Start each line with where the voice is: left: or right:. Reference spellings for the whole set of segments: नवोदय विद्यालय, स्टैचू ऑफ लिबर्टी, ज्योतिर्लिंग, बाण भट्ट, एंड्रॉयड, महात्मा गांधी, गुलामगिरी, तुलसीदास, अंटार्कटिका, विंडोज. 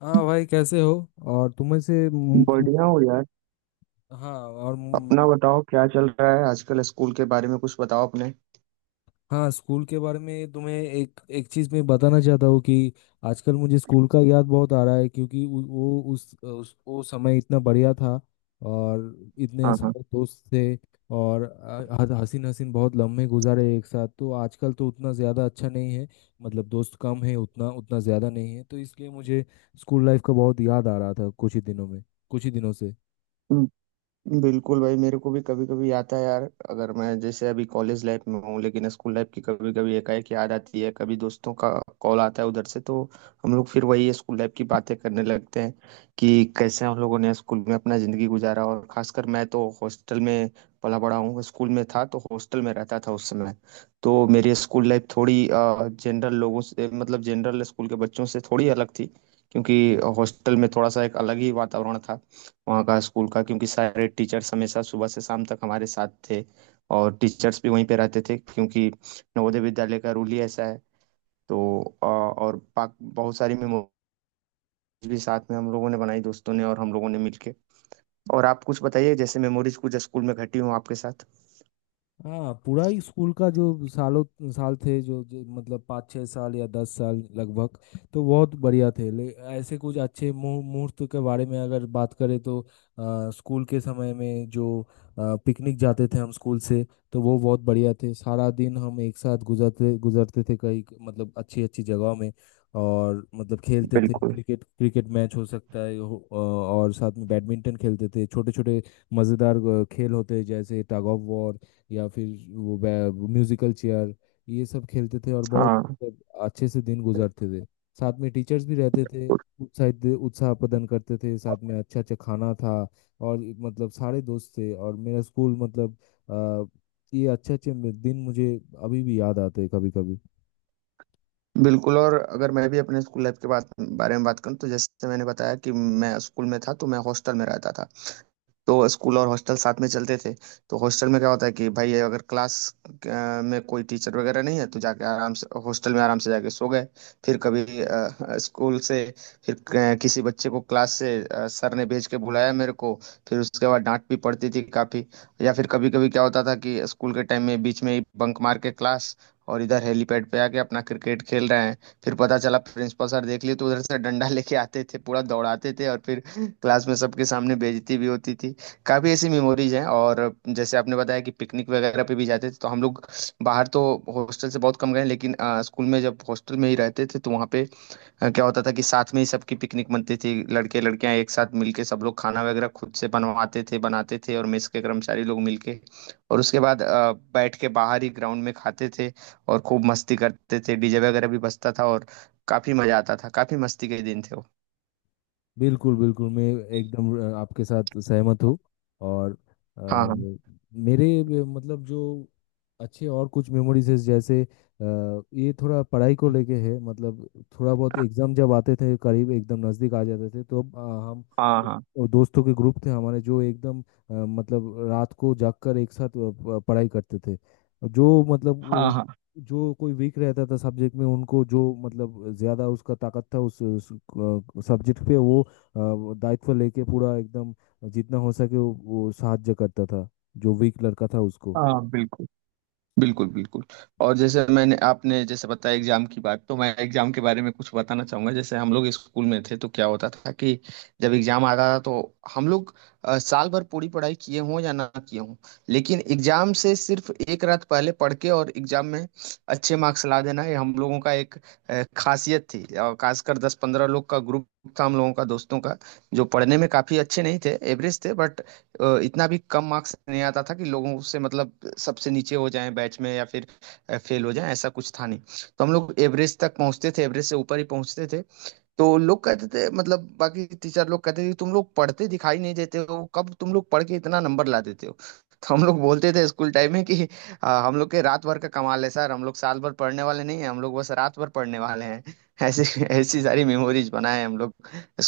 left: हाँ भाई, कैसे हो। और तुम्हें से मु- मु-
right: बढ़िया हो यार।
left: हाँ और
right: अपना
left: मु-
right: बताओ, क्या चल रहा है आजकल? स्कूल के बारे में कुछ बताओ अपने।
left: हाँ, स्कूल के बारे में तुम्हें एक एक चीज़ मैं बताना चाहता हूँ कि आजकल मुझे स्कूल का याद बहुत आ रहा है, क्योंकि वो उस वो समय इतना बढ़िया था और इतने
right: हाँ, हाँ,
left: सारे दोस्त थे। और हसीन हसीन बहुत लम्हे गुजारे एक साथ, तो आजकल तो उतना ज़्यादा अच्छा नहीं है। मतलब दोस्त कम है, उतना उतना ज़्यादा नहीं है, तो इसलिए मुझे स्कूल लाइफ का बहुत याद आ रहा था कुछ ही दिनों में, कुछ ही दिनों से।
right: बिल्कुल भाई, मेरे को भी कभी कभी आता है यार। अगर मैं जैसे अभी कॉलेज लाइफ में हूँ, लेकिन स्कूल लाइफ की कभी कभी एकाएक याद आती है। कभी दोस्तों का कॉल आता है उधर से, तो हम लोग फिर वही स्कूल लाइफ की बातें करने लगते हैं कि कैसे हम लोगों ने स्कूल में अपना जिंदगी गुजारा। और खासकर मैं तो हॉस्टल में पला बड़ा हूँ, स्कूल में था तो हॉस्टल में रहता था उस समय। तो मेरी स्कूल लाइफ थोड़ी जनरल लोगों से, मतलब जनरल स्कूल के बच्चों से थोड़ी अलग थी, क्योंकि हॉस्टल में थोड़ा सा एक अलग ही वातावरण था वहाँ का स्कूल का, क्योंकि सारे टीचर्स हमेशा सुबह से शाम तक हमारे साथ थे। और टीचर्स भी वहीं पे रहते थे, क्योंकि नवोदय विद्यालय का रूल ही ऐसा है। तो बहुत सारी मेमोरीज भी साथ में हम लोगों ने बनाई, दोस्तों ने और हम लोगों ने मिलके। और आप कुछ बताइए, जैसे मेमोरीज कुछ स्कूल में घटी हो आपके साथ।
left: हाँ, पूरा ही स्कूल का जो सालों साल थे, जो मतलब 5-6 साल या 10 साल लगभग, तो बहुत बढ़िया थे। ले ऐसे कुछ अच्छे मुहूर्त के बारे में अगर बात करें तो स्कूल के समय में जो पिकनिक जाते थे हम स्कूल से, तो वो बहुत बढ़िया थे। सारा दिन हम एक साथ गुजरते गुजरते थे कई, मतलब अच्छी अच्छी जगहों में, और मतलब खेलते थे
right: बिल्कुल।
left: क्रिकेट। क्रिकेट मैच हो सकता है और साथ में बैडमिंटन खेलते थे। छोटे छोटे मज़ेदार खेल होते हैं, जैसे टग ऑफ वॉर या फिर वो वो म्यूजिकल चेयर। ये सब खेलते थे और बहुत
right: हाँ,
left: अच्छे से दिन गुजारते थे। साथ में टीचर्स भी रहते थे, उत्साह प्रदान करते थे। साथ में अच्छा अच्छा खाना था और एक मतलब सारे दोस्त थे, और मेरा स्कूल मतलब अ, ये अच्छे अच्छे दिन मुझे अभी भी याद आते हैं कभी कभी।
right: बिल्कुल, और अगर मैं भी अपने स्कूल लाइफ के बात बारे में बात करूँ, तो जैसे मैंने बताया कि मैं स्कूल में था तो मैं हॉस्टल में रहता था, तो स्कूल और हॉस्टल साथ में चलते थे। तो हॉस्टल में क्या होता है कि भाई अगर में कोई टीचर वगैरह नहीं है तो जाके आराम से हॉस्टल में आराम से जाके सो गए। फिर कभी अ, स्कूल से फिर अ, किसी बच्चे को क्लास से सर ने भेज के बुलाया मेरे को, फिर उसके बाद डांट भी पड़ती थी काफ़ी। या फिर कभी कभी क्या होता था कि स्कूल के टाइम में बीच में ही बंक मार के क्लास, और इधर हेलीपैड पे आके अपना क्रिकेट खेल रहे हैं। फिर पता चला प्रिंसिपल सर देख लिए तो उधर से डंडा लेके आते थे, पूरा दौड़ाते थे, और फिर क्लास में सबके सामने बेइज्जती भी होती थी। काफ़ी ऐसी मेमोरीज हैं। और जैसे आपने बताया कि पिकनिक वगैरह पे भी जाते थे, तो हम लोग बाहर तो हॉस्टल से बहुत कम गए, लेकिन स्कूल में जब हॉस्टल में ही रहते थे तो वहाँ पे क्या होता था कि साथ में ही सबकी पिकनिक बनती थी। लड़के लड़कियाँ एक साथ मिलके सब लोग खाना वगैरह खुद से बनवाते थे, बनाते थे और मेस के कर्मचारी लोग मिलके। और उसके बाद बैठ के बाहर ही ग्राउंड में खाते थे, और खूब मस्ती करते थे, डीजे वगैरह भी बजता था। और काफ़ी मज़ा आता था, काफ़ी मस्ती के दिन थे वो।
left: बिल्कुल बिल्कुल, मैं एकदम आपके साथ सहमत हूँ। और
right: हाँ, हाँ,
left: मतलब जो अच्छे और कुछ मेमोरीज है, जैसे ये थोड़ा पढ़ाई को लेके है। मतलब थोड़ा बहुत एग्जाम जब आते थे, करीब एकदम नज़दीक आ जाते थे, तो हम
right: हाँ।
left: और दोस्तों के ग्रुप थे हमारे, जो एकदम मतलब रात को जागकर एक साथ पढ़ाई करते थे। जो मतलब
right: हाँ, हाँ,
left: वो-
right: हाँ।
left: जो कोई वीक रहता था सब्जेक्ट में, उनको जो मतलब ज्यादा उसका ताकत था उस सब्जेक्ट पे, वो वो दायित्व लेके पूरा एकदम जितना हो सके वो साहाଯ୍य करता था जो वीक लड़का था उसको।
right: हाँ, बिल्कुल, बिल्कुल, बिल्कुल। और जैसे मैंने, आपने जैसे बताया, एग्जाम की बात, तो मैं एग्जाम के बारे में कुछ बताना चाहूंगा। जैसे हम लोग स्कूल में थे तो क्या होता था कि जब एग्जाम आता था तो हम लोग साल भर पूरी पढ़ाई किए हों या ना किए हों, लेकिन एग्जाम से सिर्फ एक रात पहले पढ़ के और एग्जाम में अच्छे मार्क्स ला देना, ये हम लोगों का एक खासियत थी। और खासकर दस पंद्रह लोग का ग्रुप था हम लोगों का दोस्तों का, जो पढ़ने में काफी अच्छे नहीं थे, एवरेज थे। बट इतना भी कम मार्क्स नहीं आता था कि लोगों से, मतलब सबसे नीचे हो जाएं बैच में, या फिर फेल हो जाएं, ऐसा कुछ था नहीं। तो हम लोग एवरेज तक पहुंचते थे, एवरेज से ऊपर ही पहुंचते थे। तो लोग कहते थे, मतलब बाकी टीचर लोग कहते थे कि तुम लोग पढ़ते दिखाई नहीं देते हो, कब तुम लोग पढ़ के इतना नंबर ला देते हो। तो हम लोग बोलते थे स्कूल टाइम में कि हम लोग के रात भर का कमाल है सर, हम लोग साल भर पढ़ने वाले नहीं हैं, हम लोग बस रात भर पढ़ने वाले हैं"। ऐसी ऐसी सारी मेमोरीज बनाए हैं हम लोग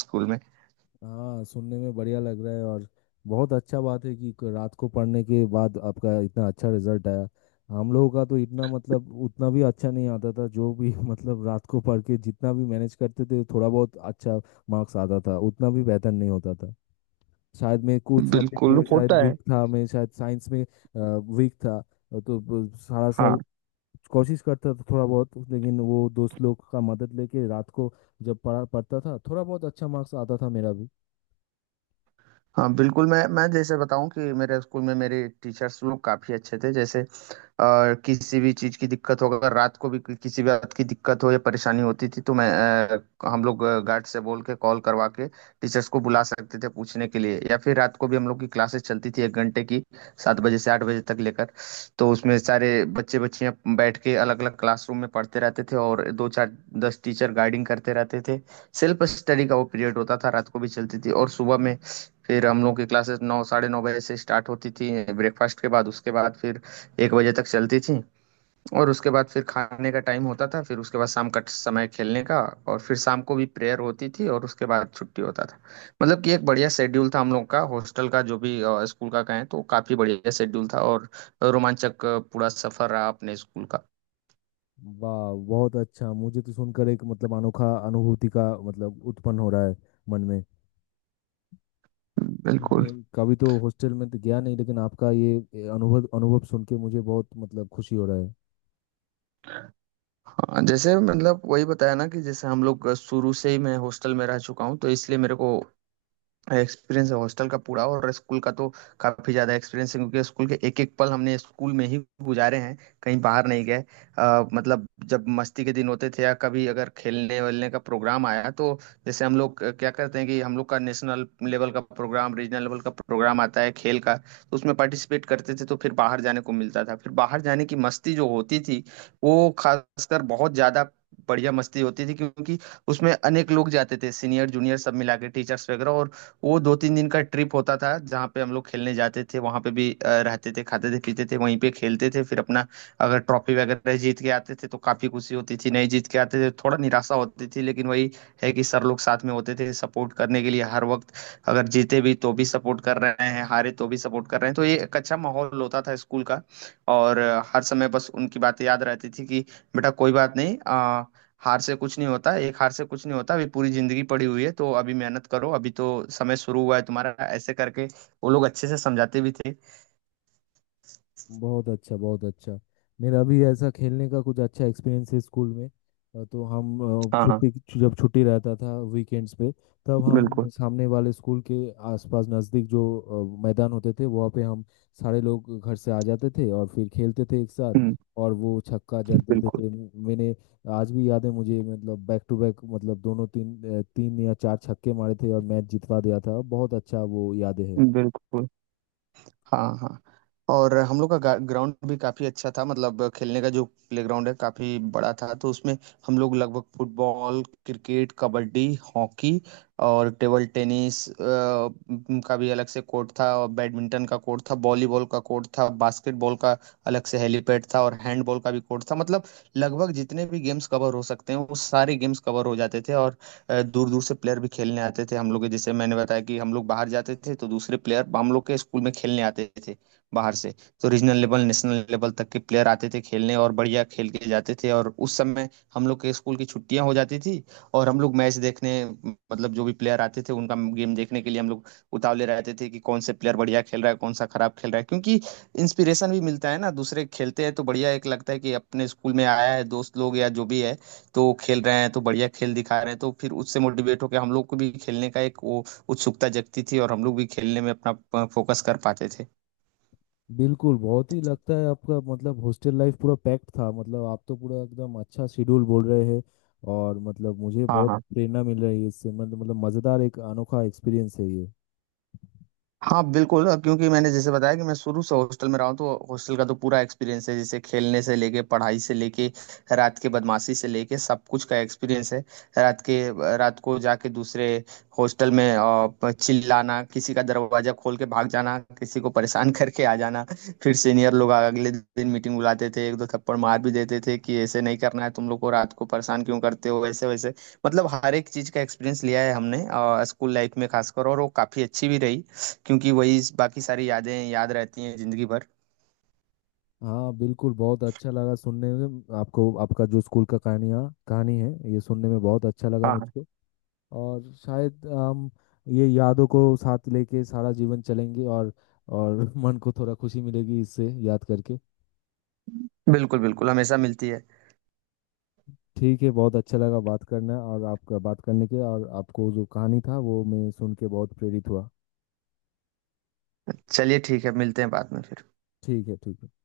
right: स्कूल में।
left: हाँ, सुनने में बढ़िया लग रहा है। और बहुत अच्छा बात है कि रात को पढ़ने के बाद आपका इतना अच्छा रिजल्ट आया। हम लोगों का तो इतना, मतलब उतना भी अच्छा नहीं आता था जो भी मतलब रात को पढ़ के जितना भी मैनेज करते थे, थोड़ा बहुत अच्छा मार्क्स आता था, उतना भी बेहतर नहीं होता था। शायद मैं कुछ सब्जेक्ट
right: बिल्कुल
left: में शायद
right: होता है।
left: वीक था, मैं शायद साइंस में वीक था। तो सारा
right: हाँ,
left: साल कोशिश करता था थोड़ा बहुत, लेकिन वो दोस्त लोग का मदद लेके रात को जब पढ़ा पढ़ता था, थोड़ा बहुत अच्छा मार्क्स आता था मेरा भी।
right: हाँ, बिल्कुल। मैं जैसे बताऊं कि मेरे स्कूल में मेरे टीचर्स लोग काफी अच्छे थे। जैसे किसी भी चीज की दिक्कत हो, अगर रात को भी किसी भी बात की दिक्कत हो या परेशानी होती थी तो हम लोग गार्ड से बोल के कॉल करवा के टीचर्स को बुला सकते थे पूछने के लिए। या फिर रात को भी हम लोग की क्लासेस चलती थी, एक घंटे की, सात बजे से आठ बजे तक लेकर। तो उसमें सारे बच्चे बच्चियां बैठ के अलग अलग क्लासरूम में पढ़ते रहते थे, और दो चार दस टीचर गाइडिंग करते रहते थे। सेल्फ स्टडी का वो पीरियड होता था, रात को भी चलती थी। और सुबह में फिर हम लोग की क्लासेस नौ साढ़े नौ बजे से स्टार्ट होती थी ब्रेकफास्ट के बाद। उसके बाद फिर एक बजे तक चलती थी, और उसके बाद फिर खाने का टाइम होता था। फिर उसके बाद शाम का समय खेलने का, और फिर शाम को भी प्रेयर होती थी, और उसके बाद छुट्टी होता था। मतलब कि एक बढ़िया शेड्यूल था हम लोग का हॉस्टल का, जो भी स्कूल का कहें तो काफी बढ़िया शेड्यूल था। और रोमांचक पूरा सफर रहा अपने स्कूल का।
left: वाह, बहुत अच्छा। मुझे तो सुनकर एक मतलब अनोखा अनुभूति का मतलब उत्पन्न हो रहा है मन में।
right: बिल्कुल।
left: मैं कभी तो हॉस्टल में तो गया नहीं, लेकिन आपका ये अनुभव अनुभव सुन के मुझे बहुत मतलब खुशी हो रहा है।
right: हाँ, जैसे मतलब वही बताया ना कि जैसे हम लोग शुरू से ही, मैं हॉस्टल में रह चुका हूँ, तो इसलिए मेरे को एक्सपीरियंस है हॉस्टल का पूरा, और स्कूल का तो काफी ज्यादा एक्सपीरियंस है, क्योंकि स्कूल के एक एक पल हमने स्कूल में ही गुजारे हैं, कहीं बाहर नहीं गए। मतलब जब मस्ती के दिन होते थे, या कभी अगर खेलने वेलने का प्रोग्राम आया, तो जैसे हम लोग क्या करते हैं कि हम लोग का नेशनल लेवल का प्रोग्राम, रीजनल लेवल का प्रोग्राम आता है खेल का, तो उसमें पार्टिसिपेट करते थे, तो फिर बाहर जाने को मिलता था। फिर बाहर जाने की मस्ती जो होती थी, वो खासकर बहुत ज्यादा बढ़िया मस्ती होती थी, क्योंकि उसमें अनेक लोग जाते थे, सीनियर जूनियर सब मिला के, टीचर्स वगैरह। और वो दो तीन दिन का ट्रिप होता था, जहाँ पे हम लोग खेलने जाते थे, वहाँ पे भी रहते थे, खाते थे, पीते थे, वहीं पे खेलते थे। फिर अपना, अगर ट्रॉफी वगैरह जीत के आते थे तो काफी खुशी होती थी, नहीं जीत के आते थे थोड़ा निराशा होती थी, लेकिन वही है कि सर लोग साथ में होते थे सपोर्ट करने के लिए हर वक्त। अगर जीते भी तो भी सपोर्ट कर रहे हैं, हारे तो भी सपोर्ट कर रहे हैं, तो ये एक अच्छा माहौल होता था स्कूल का। और हर समय बस उनकी बातें याद रहती थी कि बेटा कोई बात नहीं, हार से कुछ नहीं होता, एक हार से कुछ नहीं होता, अभी पूरी जिंदगी पड़ी हुई है, तो अभी मेहनत करो, अभी तो समय शुरू हुआ है तुम्हारा, ऐसे करके वो लोग अच्छे से समझाते भी थे।
left: बहुत अच्छा, बहुत अच्छा। मेरा भी ऐसा खेलने का कुछ अच्छा एक्सपीरियंस है स्कूल में। तो हम,
right: हाँ, हाँ,
left: छुट्टी, जब छुट्टी रहता था वीकेंड्स पे, तब हम
right: बिल्कुल।
left: सामने वाले स्कूल के आसपास नज़दीक जो मैदान होते थे, वहाँ पे हम सारे लोग घर से आ जाते थे और फिर खेलते थे एक साथ।
right: हम्म।
left: और वो छक्का जड़ देते
right: बिल्कुल,
left: थे। मैंने आज भी याद है मुझे, मतलब बैक टू बैक, मतलब दोनों तीन 3 या 4 छक्के मारे थे और मैच जितवा दिया था। बहुत अच्छा वो यादें है।
right: बिल्कुल। हाँ, हाँ। और हम लोग का ग्राउंड भी काफी अच्छा था, मतलब खेलने का जो प्लेग्राउंड है, काफी बड़ा था। तो उसमें हम लोग लगभग फुटबॉल, क्रिकेट, कबड्डी, हॉकी, और टेबल टेनिस का भी अलग से कोर्ट था, और बैडमिंटन का कोर्ट था, वॉलीबॉल का कोर्ट था, बास्केटबॉल का अलग से हेलीपैड था, और हैंडबॉल का भी कोर्ट था। मतलब लगभग जितने भी गेम्स कवर हो सकते हैं, वो सारे गेम्स कवर हो जाते थे। और दूर दूर से प्लेयर भी खेलने आते थे हम लोग के। जैसे मैंने बताया कि हम लोग बाहर जाते थे, तो दूसरे प्लेयर हम लोग के स्कूल में खेलने आते थे बाहर से। तो रीजनल लेवल, नेशनल लेवल तक के प्लेयर आते थे खेलने, और बढ़िया खेल के जाते थे। और उस समय हम लोग के स्कूल की छुट्टियां हो जाती थी, और हम लोग मैच देखने, मतलब जो भी प्लेयर आते थे उनका गेम देखने के लिए हम लोग उतावले रहते थे कि कौन से प्लेयर बढ़िया खेल रहा है, कौन सा खराब खेल रहा है। क्योंकि इंस्पिरेशन भी मिलता है ना, दूसरे खेलते हैं तो बढ़िया एक लगता है कि अपने स्कूल में आया है दोस्त लोग या जो भी है, तो खेल रहे हैं, तो बढ़िया खेल दिखा रहे हैं, तो फिर उससे मोटिवेट होकर हम लोग को भी खेलने का एक वो उत्सुकता जगती थी, और हम लोग भी खेलने में अपना फोकस कर पाते थे।
left: बिल्कुल, बहुत ही लगता है आपका, मतलब हॉस्टल लाइफ पूरा पैक्ड था। मतलब आप तो पूरा एकदम अच्छा शेड्यूल बोल रहे हैं, और मतलब मुझे
right: हाँ,
left: बहुत
right: हाँ।
left: प्रेरणा मिल रही है इससे। मतलब मज़ेदार एक अनोखा एक्सपीरियंस है ये।
right: हाँ, बिल्कुल। क्योंकि मैंने जैसे बताया कि मैं शुरू से हॉस्टल में रहा हूँ, तो हॉस्टल का तो पूरा एक्सपीरियंस है, जैसे खेलने से लेके, पढ़ाई से लेके, रात के बदमाशी से लेके, सब कुछ का एक्सपीरियंस है। रात के रात को जाके दूसरे हॉस्टल में चिल्लाना, किसी का दरवाजा खोल के भाग जाना, किसी को परेशान करके आ जाना, फिर सीनियर लोग अगले दिन मीटिंग बुलाते थे, एक दो थप्पड़ मार भी देते थे कि ऐसे नहीं करना है, तुम लोग को रात को परेशान क्यों करते हो ऐसे वैसे। मतलब हर एक चीज का एक्सपीरियंस लिया है हमने स्कूल लाइफ में खासकर, और वो काफी अच्छी भी रही, क्योंकि वही बाकी सारी यादें याद रहती हैं जिंदगी भर।
left: हाँ बिल्कुल, बहुत अच्छा लगा सुनने में आपको, आपका जो स्कूल का कहानियाँ कहानी है, ये सुनने में बहुत अच्छा लगा
right: हाँ, हाँ,
left: मुझको। और शायद हम ये यादों को साथ लेके सारा जीवन चलेंगे। और मन को थोड़ा खुशी मिलेगी इससे याद करके।
right: बिल्कुल, बिल्कुल, हमेशा मिलती है।
left: ठीक है, बहुत अच्छा लगा बात करना, और आपका बात करने के और आपको जो कहानी था वो मैं सुन के बहुत प्रेरित हुआ।
right: चलिए, ठीक है, मिलते हैं बाद में फिर।
left: ठीक है, ठीक है।